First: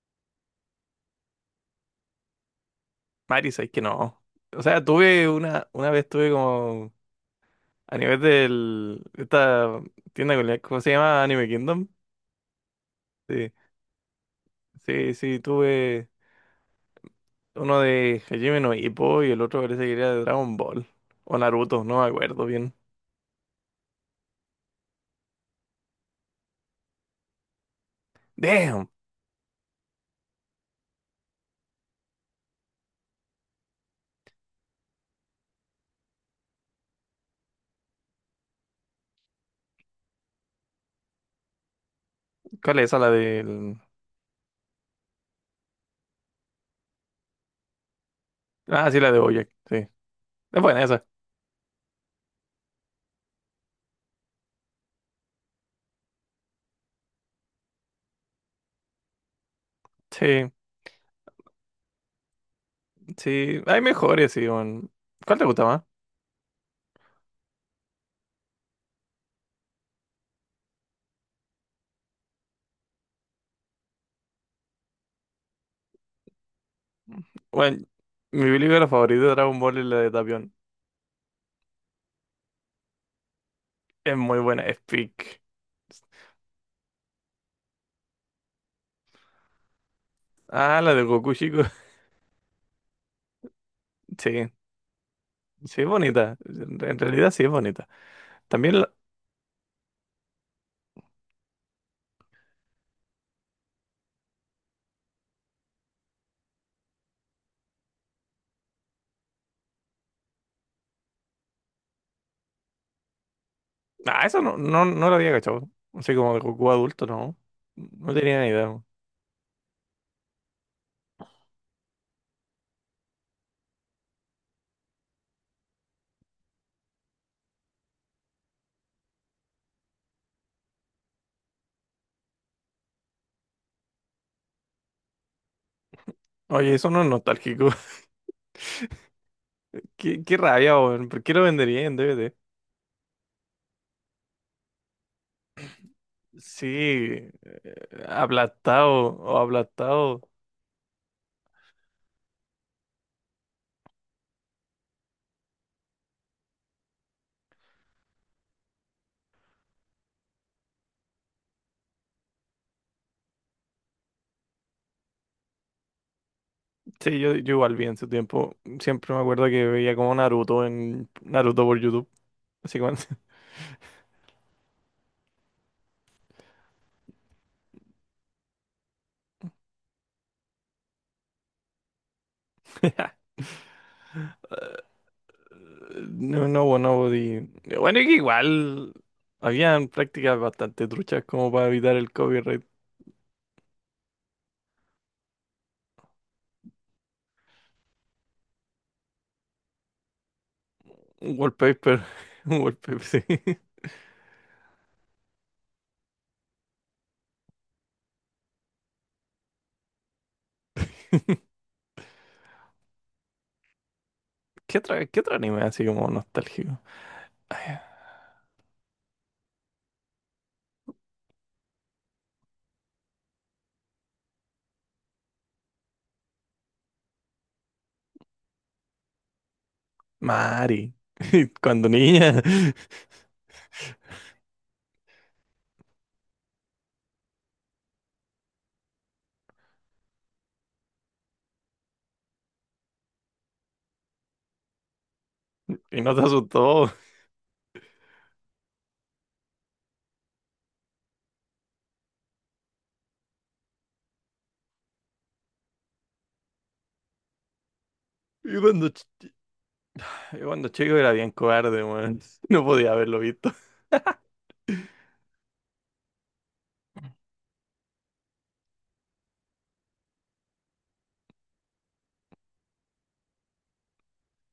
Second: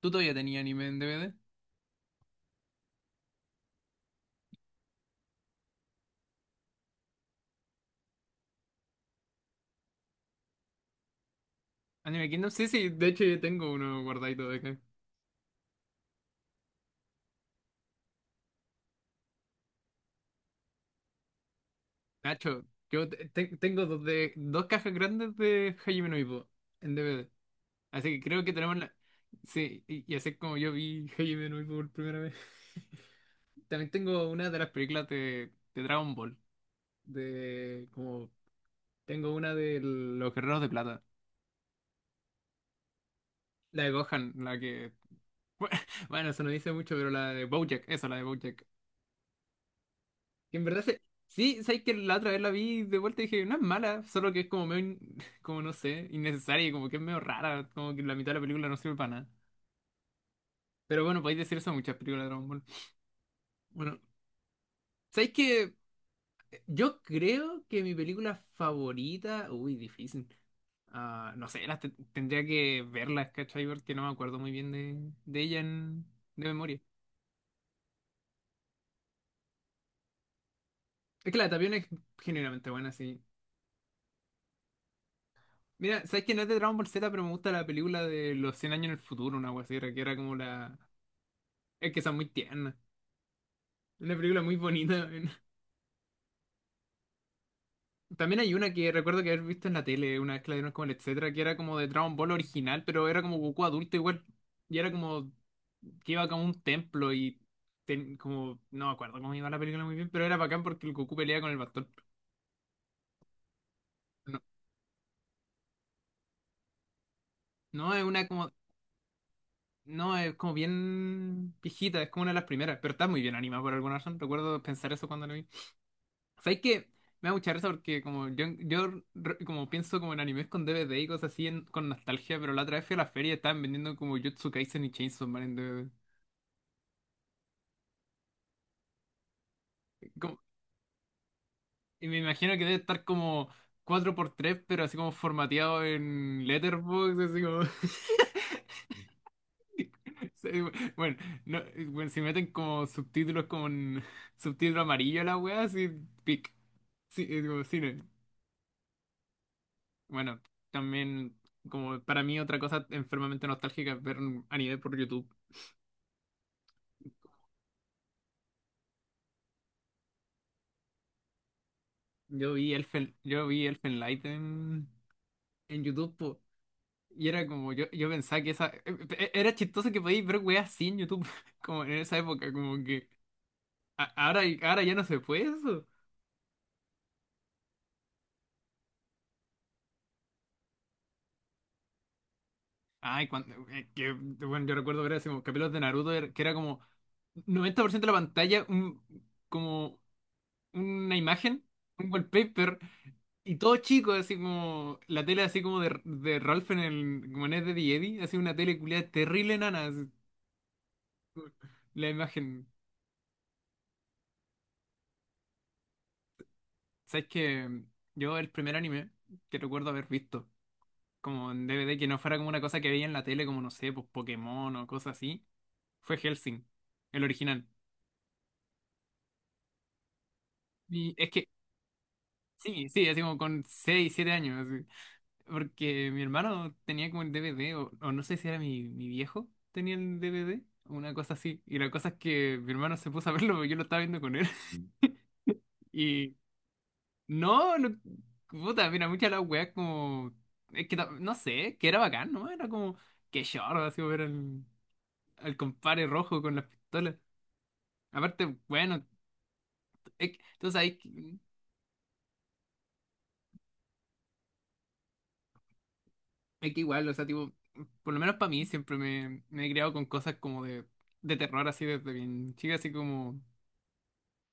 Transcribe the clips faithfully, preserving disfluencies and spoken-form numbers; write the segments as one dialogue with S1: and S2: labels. S1: ¿Tú todavía tenías anime en D V D?
S2: Mari, sabes que no. O sea, tuve una, una vez tuve como a nivel del esta tienda que ¿cómo se llama? Anime Kingdom.
S1: Anime Kingdom, sí, sí, de hecho yo
S2: Sí,
S1: tengo uno guardadito de acá.
S2: sí, sí, tuve uno de Hajime no Ippo y el otro parece que era de Dragon Ball. O Naruto, no me acuerdo
S1: Nacho,
S2: bien.
S1: yo te- te- tengo dos, de, dos cajas grandes de Hajime no Ippo en D V D. Así que creo que tenemos
S2: Damn.
S1: la... Sí, y, y así es como yo vi Hajime no Ippo por primera vez. También tengo una de las películas de, de Dragon Ball. De como... Tengo una de Los Guerreros de Plata.
S2: ¿Cuál es esa? La del.
S1: La de Gohan, la que... Bueno, eso no dice mucho, pero la de BoJack, esa, la de BoJack.
S2: Ah, sí, la de BoJack, sí.
S1: Que
S2: Es
S1: en verdad
S2: buena
S1: se...
S2: esa.
S1: Sí, sabes que la otra vez la vi de vuelta y dije, no es mala, solo que es como medio, in- como no sé, innecesaria y como que es medio rara, como que la mitad de la película no sirve para nada.
S2: Sí,
S1: Pero bueno, podéis decir eso a muchas películas de Dragon Ball.
S2: sí. Hay
S1: Bueno,
S2: mejores, sí, weón.
S1: sabéis
S2: ¿Cuál te gusta
S1: que
S2: más?
S1: yo creo que mi película favorita, uy, difícil. Ah, no sé, las te- tendría que verlas, ¿cachai? Porque no me acuerdo muy bien de, de ella en- de memoria.
S2: Bueno, mi película favorita de Dragon Ball es la de Tapión.
S1: Es que la de Tapión es generalmente buena, sí.
S2: Es muy buena, es peak.
S1: Mira, sabes que no es de Dragon Ball Z, pero me gusta la película de los cien años en el futuro, una wea así, que era como la.
S2: Ah, la de Goku,
S1: Es que son muy tiernas. Una película
S2: sí,
S1: muy bonita. Weón.
S2: sí es bonita. En realidad sí es bonita.
S1: También hay una
S2: También,
S1: que
S2: la-
S1: recuerdo que haber visto en la tele, una vez que la dieron como el etcétera, que era como de Dragon Ball original, pero era como Goku adulto igual. Y era como que iba como a un templo y ten- como no me acuerdo cómo iba la película muy bien, pero era bacán porque el Goku pelea con el bastón.
S2: ah,
S1: No,
S2: eso no, no, no lo había cachado. Así como de Goku adulto, no.
S1: no es
S2: No
S1: una
S2: tenía ni
S1: como
S2: idea.
S1: no es como bien viejita, es como una de las primeras, pero está muy bien animada por alguna razón. Recuerdo pensar eso cuando la vi. ¿Sabes qué? Me da mucha risa porque como yo, yo re- como pienso como en animes con D V D y cosas así en- con nostalgia, pero la otra vez fui a la feria y estaban vendiendo como Jujutsu Kaisen y Chainsaw Man en D V D.
S2: Oye, eso no es nostálgico. Qué, qué
S1: Como-
S2: rabia, weón. ¿Por qué lo vendería en
S1: y me
S2: D V D?
S1: imagino que debe estar como cuatro por tres pero así como formateado en Letterboxd,
S2: Sí,
S1: así como...
S2: aplastado o aplastado.
S1: Sí, bueno, no, bueno, si meten como subtítulos como en subtítulo amarillo a la wea, así pic. Sí, es como cine. Bueno, también, como para mí otra cosa enfermamente nostálgica es ver a nivel por YouTube.
S2: Sí, yo, yo igual vi en su tiempo. Siempre me acuerdo que veía como Naruto en Naruto por YouTube.
S1: Yo vi
S2: Así como
S1: Elfen, yo vi Elfen Light en, en YouTube, po, y era como, yo, yo pensaba que esa... e- e- Era chistoso que podíais ver weas así en YouTube, como en esa época, como que... a- ahora, ahora ya no se puede eso.
S2: no, no, bueno, podí- bueno, y que igual habían prácticas bastante truchas como para evitar el copyright.
S1: Ay, cuando... eh, que, bueno, yo recuerdo ver así como capítulos de Naruto, era- que era como noventa por ciento de la pantalla, un, como una
S2: Un
S1: imagen,
S2: wallpaper.
S1: un
S2: Un
S1: wallpaper.
S2: wallpaper, sí.
S1: Y todo chico, así como la tele así como de, de Ralph en el como en Ed, Eddie y Eddie, así una tele culiada terrible nana, así, la imagen.
S2: ¿Qué otra, qué otro anime así como nostálgico?
S1: ¿Sabes
S2: Ay,
S1: que
S2: ah,
S1: yo el primer anime que recuerdo haber visto, como en D V D, que no fuera como una cosa que veía en la tele, como no sé, pues Pokémon o cosas así, fue Hellsing, el original?
S2: Mari.
S1: Y es que,
S2: Cuando niña.
S1: sí, sí, así como con seis siete años, así. Porque mi hermano tenía como el D V D, o, o no sé si era mi, mi viejo, tenía el D V D, una cosa así. Y la cosa es que mi hermano se puso a verlo, porque yo lo estaba viendo con él.
S2: Y no te
S1: Y
S2: asustó.
S1: no, no- puta, mira, muchas de las weas como... Es que ta- no sé, que era bacán, ¿no? Era como, qué chorro, así ver al, al compadre rojo con las pistolas. Aparte,
S2: Y cuando,
S1: bueno,
S2: ch-
S1: es
S2: y
S1: que-
S2: cuando
S1: entonces
S2: chico
S1: hay,
S2: era bien
S1: que-
S2: cobarde, weón. No podía haberlo visto.
S1: es que igual, o sea, tipo, por lo menos para mí siempre me, me he criado con cosas como de, de terror, así desde bien chica, así como...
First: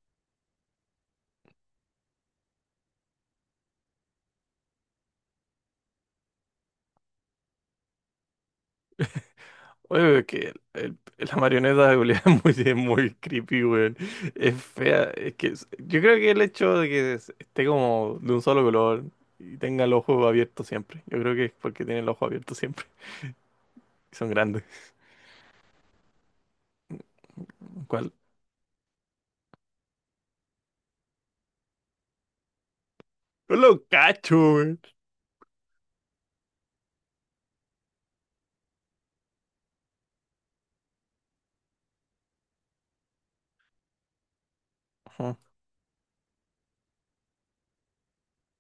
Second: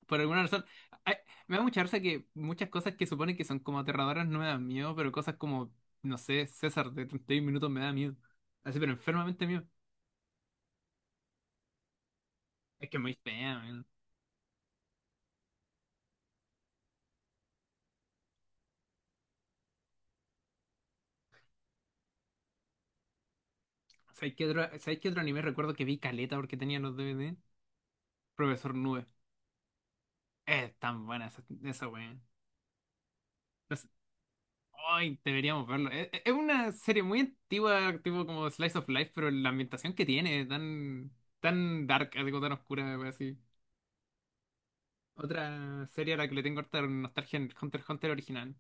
S1: Por alguna razón, ay, me da mucha risa que muchas cosas que suponen que son como aterradoras no me dan miedo, pero cosas como, no sé, César de treinta y uno minutos me da miedo. Así, pero enfermamente miedo.
S2: Oye, es que el- el- la marioneta de Julia es muy, es
S1: Es que es muy
S2: muy
S1: fea,
S2: creepy,
S1: man.
S2: weón. Es fea. Es que es- yo creo que el hecho de que es- esté como de un solo color y tenga el ojo abierto siempre. Yo creo que es porque tiene el ojo abierto siempre. Y son
S1: ¿Sabes qué otro,
S2: grandes.
S1: ¿sabes qué otro anime recuerdo que vi caleta porque tenía los D V D?
S2: ¿Cuál?
S1: Profesor Nube. Es tan buena esa, esa wea.
S2: No lo
S1: No sé,
S2: cacho, weón.
S1: ay, deberíamos verlo. Es, es es una serie muy antigua, tipo como Slice of Life, pero la ambientación que tiene, tan, tan dark, algo tan oscura, wea, así.
S2: Ujú.
S1: Otra serie a la que le tengo harta nostalgia en Hunter x Hunter original.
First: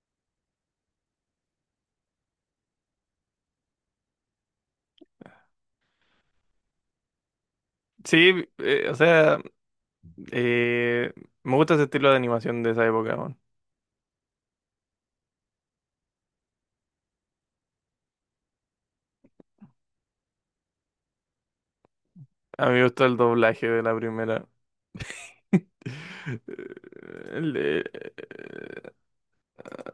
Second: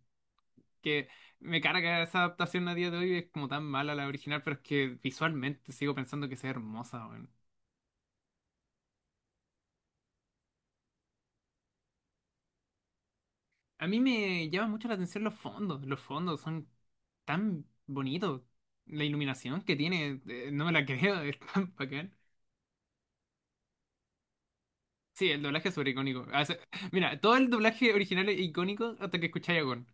S1: Que me carga esa adaptación a día de hoy, es como tan mala la original, pero es que visualmente sigo pensando que sea hermosa, weón.
S2: Sí, eh, o sea, eh, me gusta ese estilo de animación de esa época, weón.
S1: A mí me llama mucho la atención los fondos. Los fondos son tan bonitos. La iluminación que tiene, eh, no me la creo, es tan bacán.
S2: A mí me gusta el doblaje de la primera.
S1: Sí, el doblaje es sobre icónico. Ah, se- Mira, todo el
S2: El de-
S1: doblaje original es icónico hasta que escucháis a Gon.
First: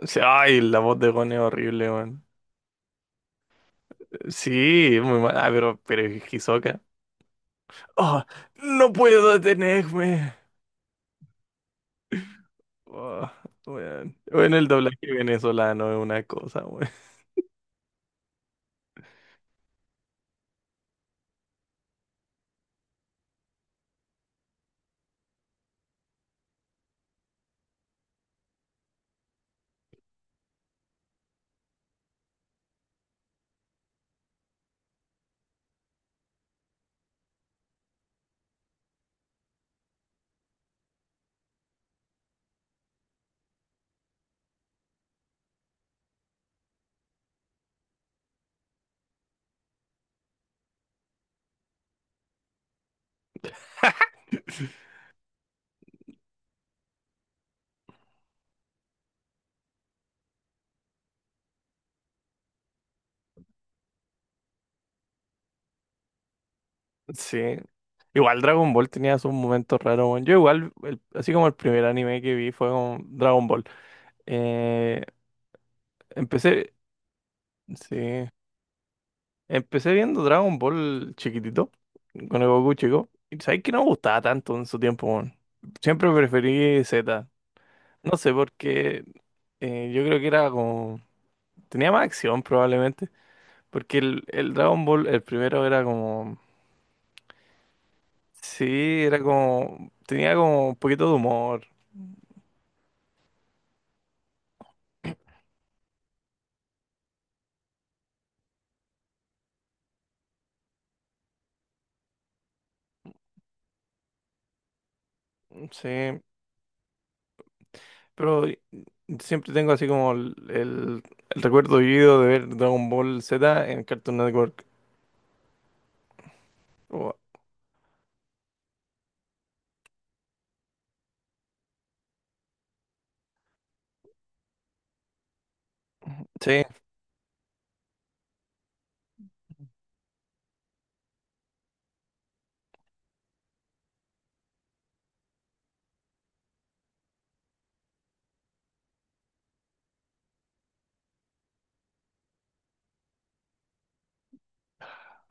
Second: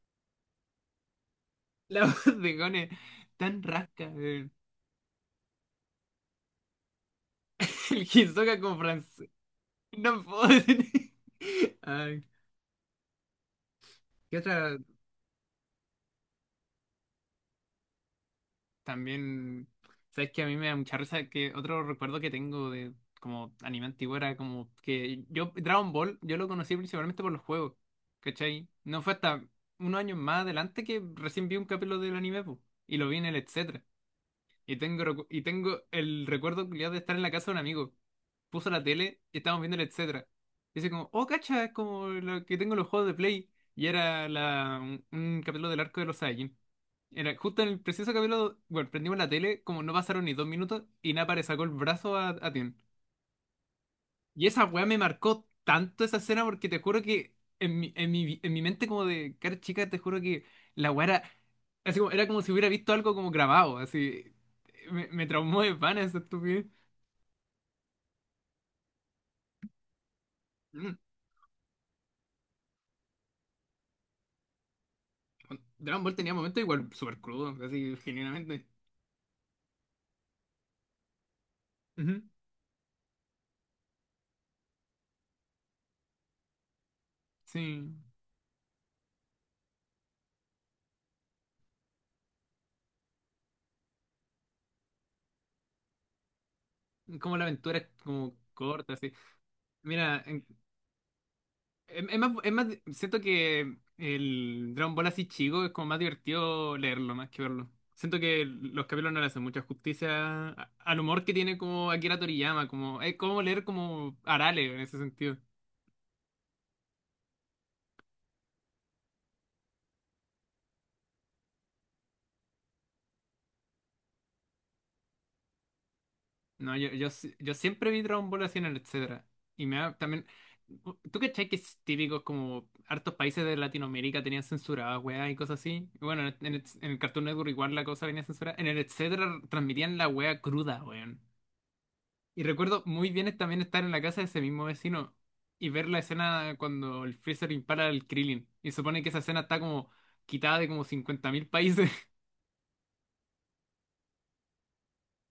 S2: o sea, ay, la voz de Gon es horrible,
S1: La
S2: weón.
S1: voz de Gon es tan rasca. eh.
S2: Sí, muy mal. Ah, pero, pero es Hisoka.
S1: El
S2: Oh,
S1: Hisoka con
S2: no
S1: francés.
S2: puedo
S1: No
S2: detenerme.
S1: puedo decir. Ay,
S2: Oh, weón.
S1: ¿qué
S2: Bueno, el
S1: otra?
S2: doblaje venezolano es una cosa, weón.
S1: También, sabes que a mí me da mucha risa que otro recuerdo que tengo de como anime antiguo era como que yo, Dragon Ball, yo lo conocí principalmente por los juegos, ¿cachai? No fue hasta unos años más adelante que recién vi un capítulo del anime, po, y lo vi en el etcétera. Y tengo, recu- y tengo el recuerdo culiado de estar en la casa de un amigo. Puso la tele y estábamos viendo el etcétera. Y dice como, oh, cacha, es como lo que tengo en los juegos de Play. Y era la, un, un capítulo del arco de los Saiyajin. Era justo en el preciso capítulo, bueno, prendimos la tele, como no pasaron ni dos minutos, y Nappa le sacó el brazo a, a Tien. Y esa weá me marcó tanto esa escena porque te juro que en mi, en mi, en mi mente como de cara chica, te juro que la weá era, así como, era como si hubiera visto algo como grabado, así. Me, me traumó de pana esa estupidez.
S2: Sí. Igual Dragon Ball tenía sus momentos raros, weón. Yo igual,
S1: Mm.
S2: el- así como el primer anime que vi fue con Dragon Ball. Eh,
S1: Dragon Ball tenía momentos
S2: empecé,
S1: igual súper crudos, así,
S2: sí,
S1: genuinamente.
S2: empecé viendo Dragon Ball chiquitito,
S1: Ujú.
S2: con el Goku chico. Y sabes que no me gustaba tanto en su tiempo, weón. Siempre preferí Z.
S1: Sí,
S2: No sé, porque eh, yo creo que era como... Tenía más acción probablemente. Porque el, el Dragon Ball, el primero era como...
S1: como la aventura es como
S2: Sí,
S1: corta, así.
S2: era como...
S1: Mira,
S2: Tenía
S1: en-
S2: como un poquito de humor.
S1: Es, es más, es más, siento que el Dragon Ball así chico es como más divertido leerlo más que verlo. Siento que los capítulos no le hacen mucha justicia a- al humor que tiene como Akira Toriyama, como es como leer como Arale en ese sentido.
S2: Sí. Pero siempre tengo así como el, el, el recuerdo vivido de ver Dragon Ball Z en Cartoon Network.
S1: No, yo, yo, si- yo siempre vi Dragon Ball así en el etcétera. Y me da también. ¿Tú cachai que es típico como hartos países de Latinoamérica tenían censuradas, weá, y cosas así? Bueno, en
S2: Sí,
S1: el, en el Cartoon Network igual la cosa venía censurada. En el etcétera transmitían la weá cruda, weón. Y recuerdo muy bien es también estar en la casa de ese mismo vecino y ver la escena cuando el Freezer impara al Krillin. Y supone que esa escena está como quitada de como cincuenta mil países.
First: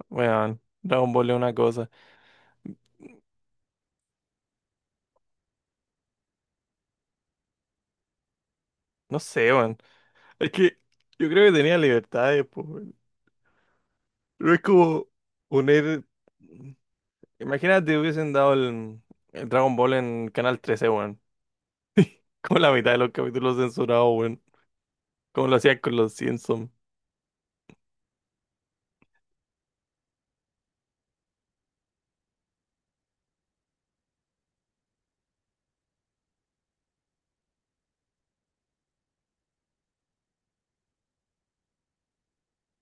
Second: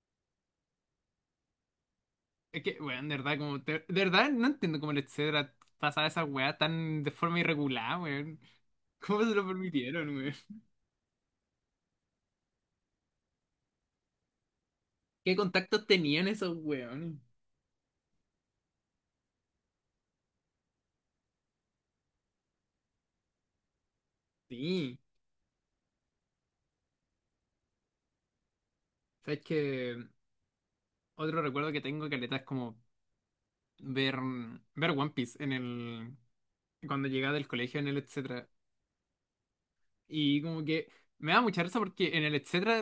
S2: weón. Dragon Ball es una cosa.
S1: Es que, weón, de verdad, como, te- de, verdad no entiendo cómo el etcétera pasaba esa weá tan de forma irregular, weón.
S2: No
S1: ¿Cómo se lo
S2: sé, weón.
S1: permitieron, weón?
S2: Es que yo creo que tenía libertades, pues, weón. No es como
S1: ¿Qué contactos
S2: poner.
S1: tenían esos weones?
S2: Imagínate, hubiesen dado el, el Dragon Ball en Canal trece, weón. Como la mitad de los capítulos censurados, weón.
S1: Sí.
S2: Como lo hacían con los Simpsons.
S1: ¿Sabes que otro recuerdo que tengo, caleta, es como ver, ver One Piece en el, cuando llegaba del colegio en el etcétera? Y como que me da mucha risa porque en el etcétera,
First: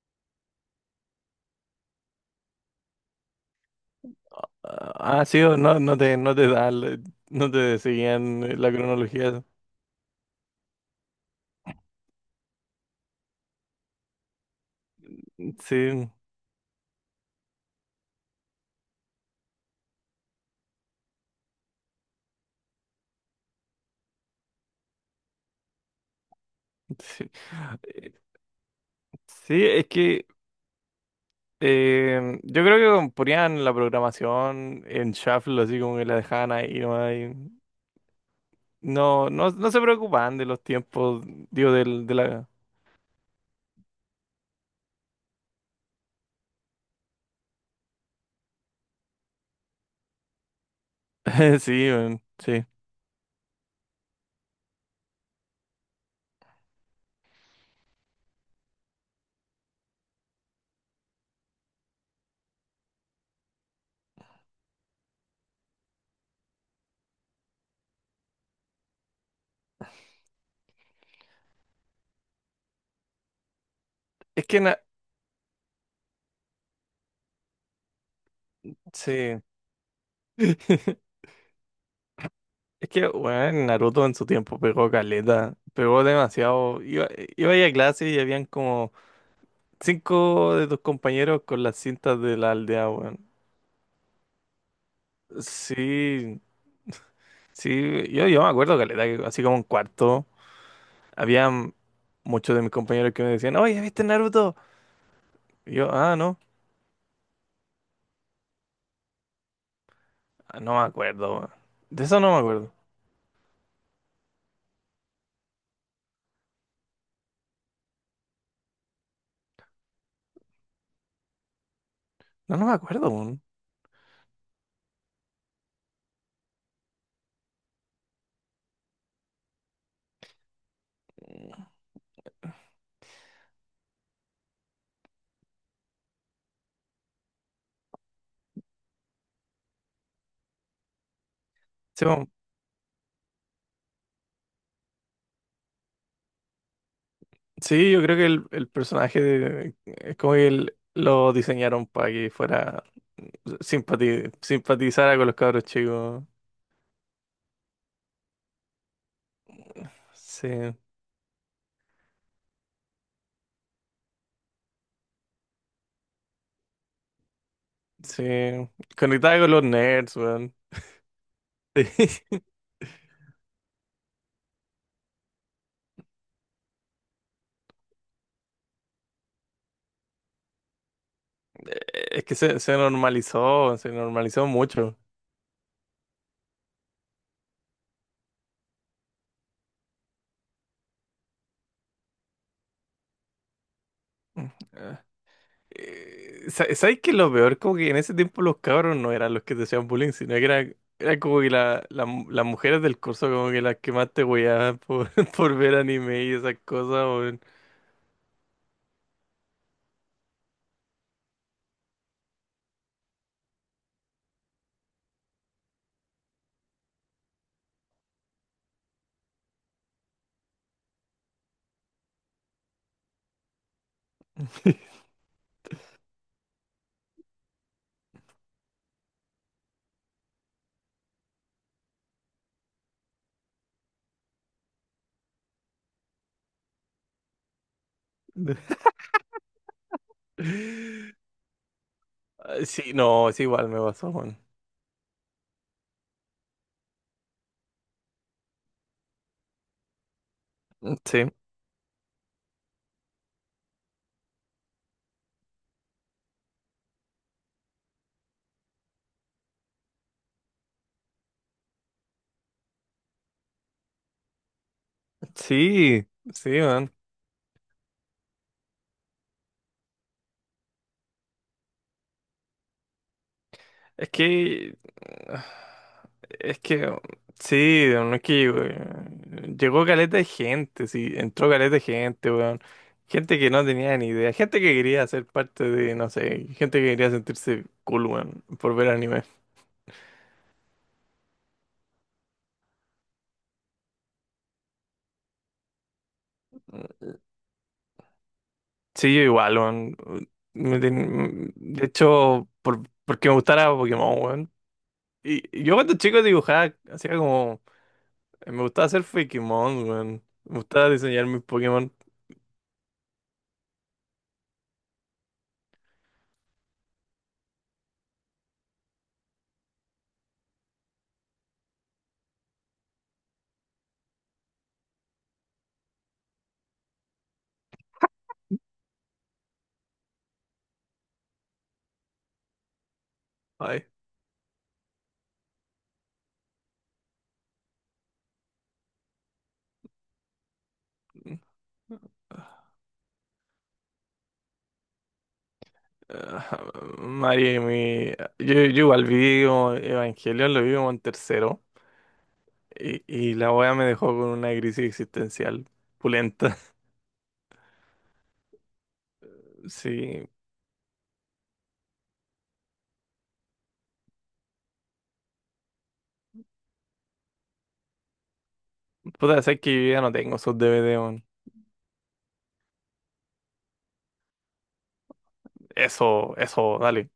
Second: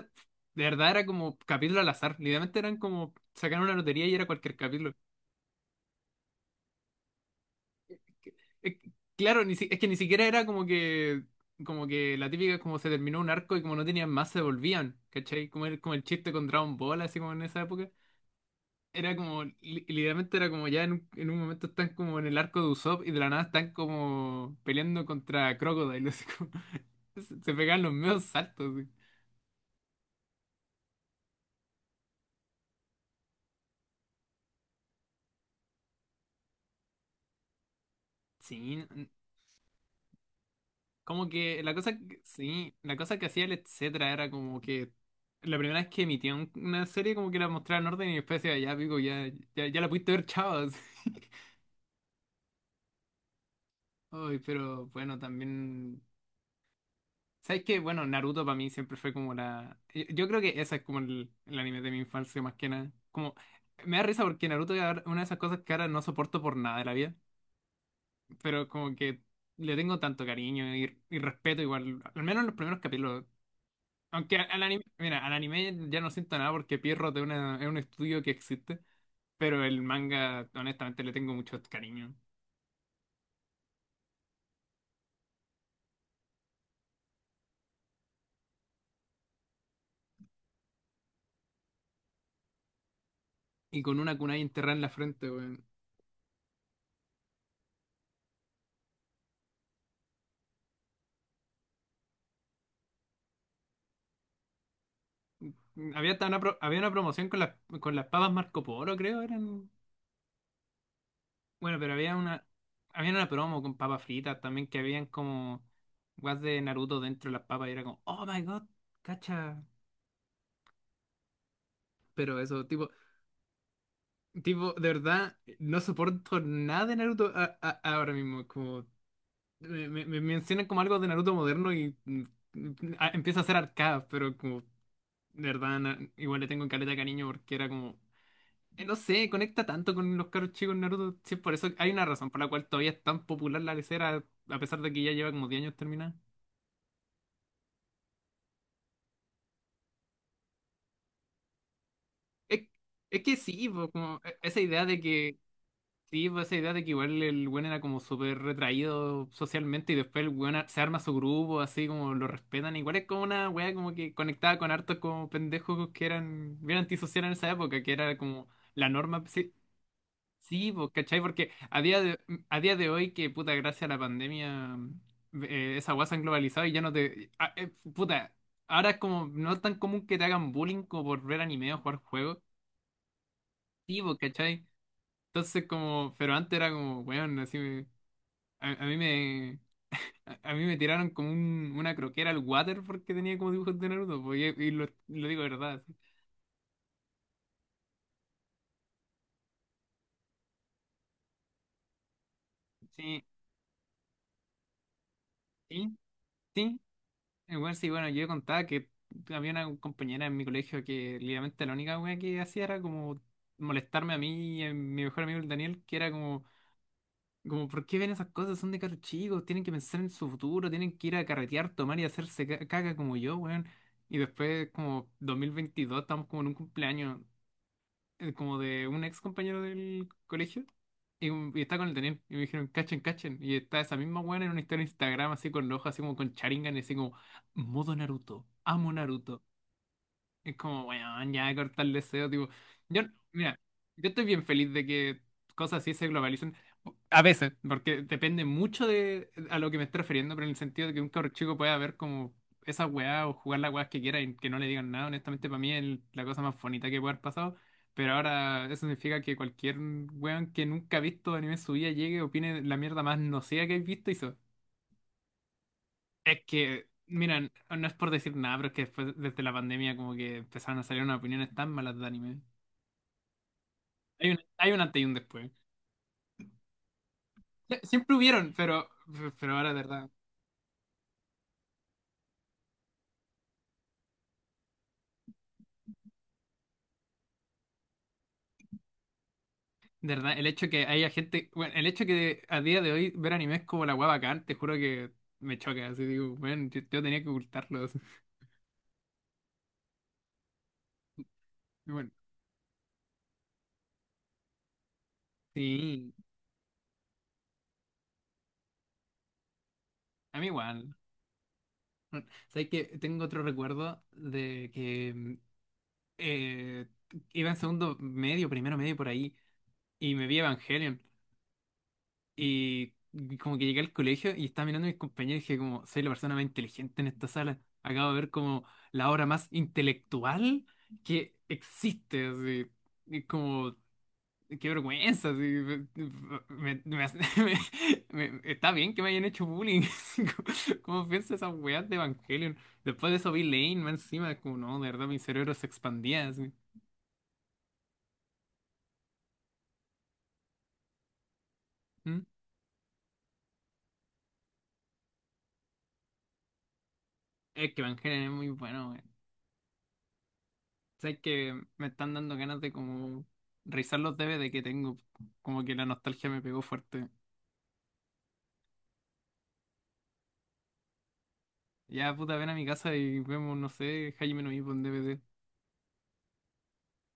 S1: de verdad era como capítulo al azar. Literalmente eran como sacar una lotería y era cualquier capítulo.
S2: Ah, ah, sí, o no, no te, no te dan, la- no te
S1: Que-
S2: seguían eh, la
S1: es
S2: cronología.
S1: Claro, ni si- es que ni siquiera era como que, como que la típica como se terminó un arco y como no tenían más se volvían, ¿cachai? Como el, como el
S2: Sí,
S1: chiste con Dragon Ball, así como en esa época. Era como, li- literalmente era como ya en un, en un momento están como en el arco de Usopp y de la nada están como peleando contra Crocodile, así como-
S2: sí.
S1: se, se pegaban los medios saltos.
S2: Sí, es que Eh, yo creo que ponían la programación en shuffle, así como que la dejaban ahí nomás, y
S1: Así. Sí,
S2: No, no, no se preocupaban de los tiempos,
S1: como que
S2: digo,
S1: la cosa
S2: del, de
S1: que,
S2: la...
S1: sí, la cosa que hacía el etcétera era como que la primera vez que emitía un- una serie como que la mostraba en orden y después decía, ya pico, ya, ya, ya la pudiste ver, chavos.
S2: Sí, weón, sí.
S1: Ay, pero bueno, también. ¿Sabes qué? Bueno, Naruto para mí siempre fue como la. Yo yo creo que esa es como el, el anime de mi infancia más que nada. Como. Me da risa porque Naruto es ahora- una de esas cosas que ahora no soporto por nada de la vida. Pero como que le tengo tanto cariño y, y respeto igual. Al menos en los primeros capítulos. Aunque
S2: Es
S1: al,
S2: que,
S1: al
S2: na-
S1: anime, mira, al anime ya no siento nada porque Pierrot es, una- es un estudio que existe,
S2: sí.
S1: pero el manga, honestamente, le tengo mucho cariño.
S2: Es que, bueno, Naruto en su tiempo pegó caleta, pegó demasiado. Iba, iba ahí a clase y habían como cinco de tus compañeros con las cintas de la aldea, weón.
S1: Y con una kunai enterrada en la frente, weón.
S2: Sí, sí, yo, yo me acuerdo caleta, que así como en cuarto. Había muchos de mis compañeros que me decían, oye, ¿viste Naruto? Y yo, ah,
S1: Había, tan una,
S2: no,
S1: pro- había una promoción con las, con las papas Marco Polo, creo, eran.
S2: ah, no me acuerdo, weón.
S1: Bueno, pero
S2: De
S1: había
S2: eso no me
S1: una,
S2: acuerdo.
S1: Había una promo con papas fritas también que habían como guas de Naruto dentro de las papas y era como, oh my god, cacha. Pero
S2: No,
S1: eso,
S2: no me
S1: tipo,
S2: acuerdo, weón.
S1: tipo, de verdad, no soporto nada de Naruto a- a- ahora mismo, como. Me, me- me mencionan como algo de Naruto moderno y mm, mm, a- empieza a ser arcada, pero como, de verdad, na- igual le tengo caleta de cariño porque era como, eh, no sé, conecta tanto con los caros chicos en Naruto. Sí, por eso hay una
S2: Sí, weón.
S1: razón por la cual todavía es tan popular la lecera, a pesar de que ya lleva como diez años terminada.
S2: Sí, yo creo que el, el personaje de, es como que el- lo diseñaron para que
S1: Es,
S2: fuera
S1: es que sí, po, como
S2: simpati-
S1: eh, esa idea de
S2: simpatizara con los
S1: que
S2: cabros chicos.
S1: sí, pues esa idea de que igual el weón era como súper retraído socialmente y después el
S2: Sí,
S1: weón a- se arma su grupo, así como lo respetan. Igual es como una weá como que conectaba con hartos como pendejos que eran bien antisociales en esa época, que era
S2: sí.
S1: como la norma.
S2: Conectaba con
S1: Sí,
S2: los nerds, weón.
S1: sí, pues, ¿cachai? Porque a día de,
S2: Sí.
S1: mm, a día de hoy, que puta, gracias a la pandemia, eh, esa weá se han globalizado y ya no te. ah, eh, puta, Ahora es como no es tan común que te hagan bullying como por ver anime o jugar
S2: Es que
S1: juegos.
S2: se, se normalizó, se
S1: Sí, pues,
S2: normalizó
S1: ¿cachai?
S2: mucho.
S1: Entonces, como, pero antes era como, weón, así. A, a mí me, a, a mí me tiraron como un- una croquera al water porque tenía como dibujos de Naruto, po, y, y lo, lo digo de verdad.
S2: Eh, sa- ¿Sabes qué es lo peor? Como que en ese tiempo los cabros no eran los que te hacían bullying, sino que era era como que la- la mu- las mujeres del
S1: Sí,
S2: curso como que las que más te hueaban por, por ver
S1: sí,
S2: anime y esas
S1: sí.
S2: cosas, weón.
S1: Igual sí, bueno, yo contaba que había una compañera en mi colegio que literalmente la única wea que hacía era como molestarme a mí y a mi mejor amigo el Daniel, que era como, como, ¿por qué ven esas cosas? Son de carros chicos, tienen que pensar en su futuro, tienen que ir a carretear, tomar y hacerse ca- caca como yo, weón. Y después, como dos mil veintidós, estamos como en un cumpleaños, eh, como de un ex compañero del colegio y, un- y está con el Daniel y me dijeron cachen cachen y está esa misma buena en una historia de Instagram así con los ojos así como con Sharingan y así como modo Naruto amo Naruto es como, weón, ya cortar el deseo, tipo.
S2: Ah, sí,
S1: Yo,
S2: no, es
S1: mira,
S2: igual me
S1: yo
S2: pasó,
S1: estoy
S2: weón.
S1: bien feliz de que cosas así se globalicen. A veces, porque depende mucho de a lo que me estoy refiriendo, pero en el sentido de que un
S2: Sí,
S1: cabro chico pueda ver como esas weas o jugar las weas que quiera y que no le digan nada. Honestamente, para mí es la cosa más bonita que puede haber pasado. Pero ahora eso significa que cualquier weón que nunca ha visto anime en su vida llegue, opine la mierda más nociva que he visto y se
S2: sí,
S1: es
S2: sí,
S1: que,
S2: man.
S1: mira, n- no es por decir nada, pero es que después, desde la pandemia, como que empezaron a salir unas opiniones tan malas de anime.
S2: Es
S1: Hay un, hay
S2: que,
S1: un antes y un después.
S2: Es que,
S1: Sie-
S2: sí, no
S1: Siempre
S2: es que
S1: hubieron,
S2: llegó,
S1: pero, pero
S2: eh,
S1: ahora, de
S2: llegó
S1: verdad,
S2: caleta de gente, sí, entró caleta de gente, weón. Gente que no tenía ni idea, gente que quería ser parte de, no sé, gente que quería sentirse cool, weón, por ver anime.
S1: de verdad, el hecho que haya gente, bueno, el hecho que a día de hoy ver anime es como la hueá bacán, te juro que me choca. Así digo, bueno, yo, yo tenía que ocultarlo. Así.
S2: Sí, yo igual, weón. Me ten- De
S1: Y bueno,
S2: hecho, por, porque me gustara Pokémon, weón. Y y yo cuando
S1: sí,
S2: chico dibujaba, hacía como, me gustaba hacer Pokémon, weón.
S1: a mí
S2: Me gustaba
S1: igual.
S2: diseñar mis Pokémon.
S1: ¿Sabes que tengo otro recuerdo de que mm, eh, iba en segundo medio, primero medio por ahí, y me vi Evangelion? Y como que llegué al colegio y estaba mirando a mis compañeros y dije como, soy la persona más inteligente en esta sala. Acabo de ver como la obra más intelectual que existe. Así. Y como,
S2: Ay.
S1: qué vergüenza. Así, me- me- me hace- me- me- está bien que me hayan hecho bullying. así como, ¿cómo pienso esas weas de Evangelion? Después de eso vi Lane más encima, como no, de verdad mi cerebro se expandía. Así.
S2: Ajá, Mari, mi- yo, yo igual vi como Evangelion, lo vi como en tercero
S1: ¿Mm?
S2: y, y la wea me dejó con una crisis existencial pulenta.
S1: Es que Evangelion es muy bueno.
S2: Sí,
S1: Sabes que me están dando ganas de como revisar los D V D que tengo. Como que la nostalgia me pegó fuerte.
S2: puta, sé que yo ya no tengo esos D V D, weón.
S1: Ya, puta, ven a mi casa y vemos, no sé, Jaime Nuivo en D V D.
S2: Eso, eso, dale.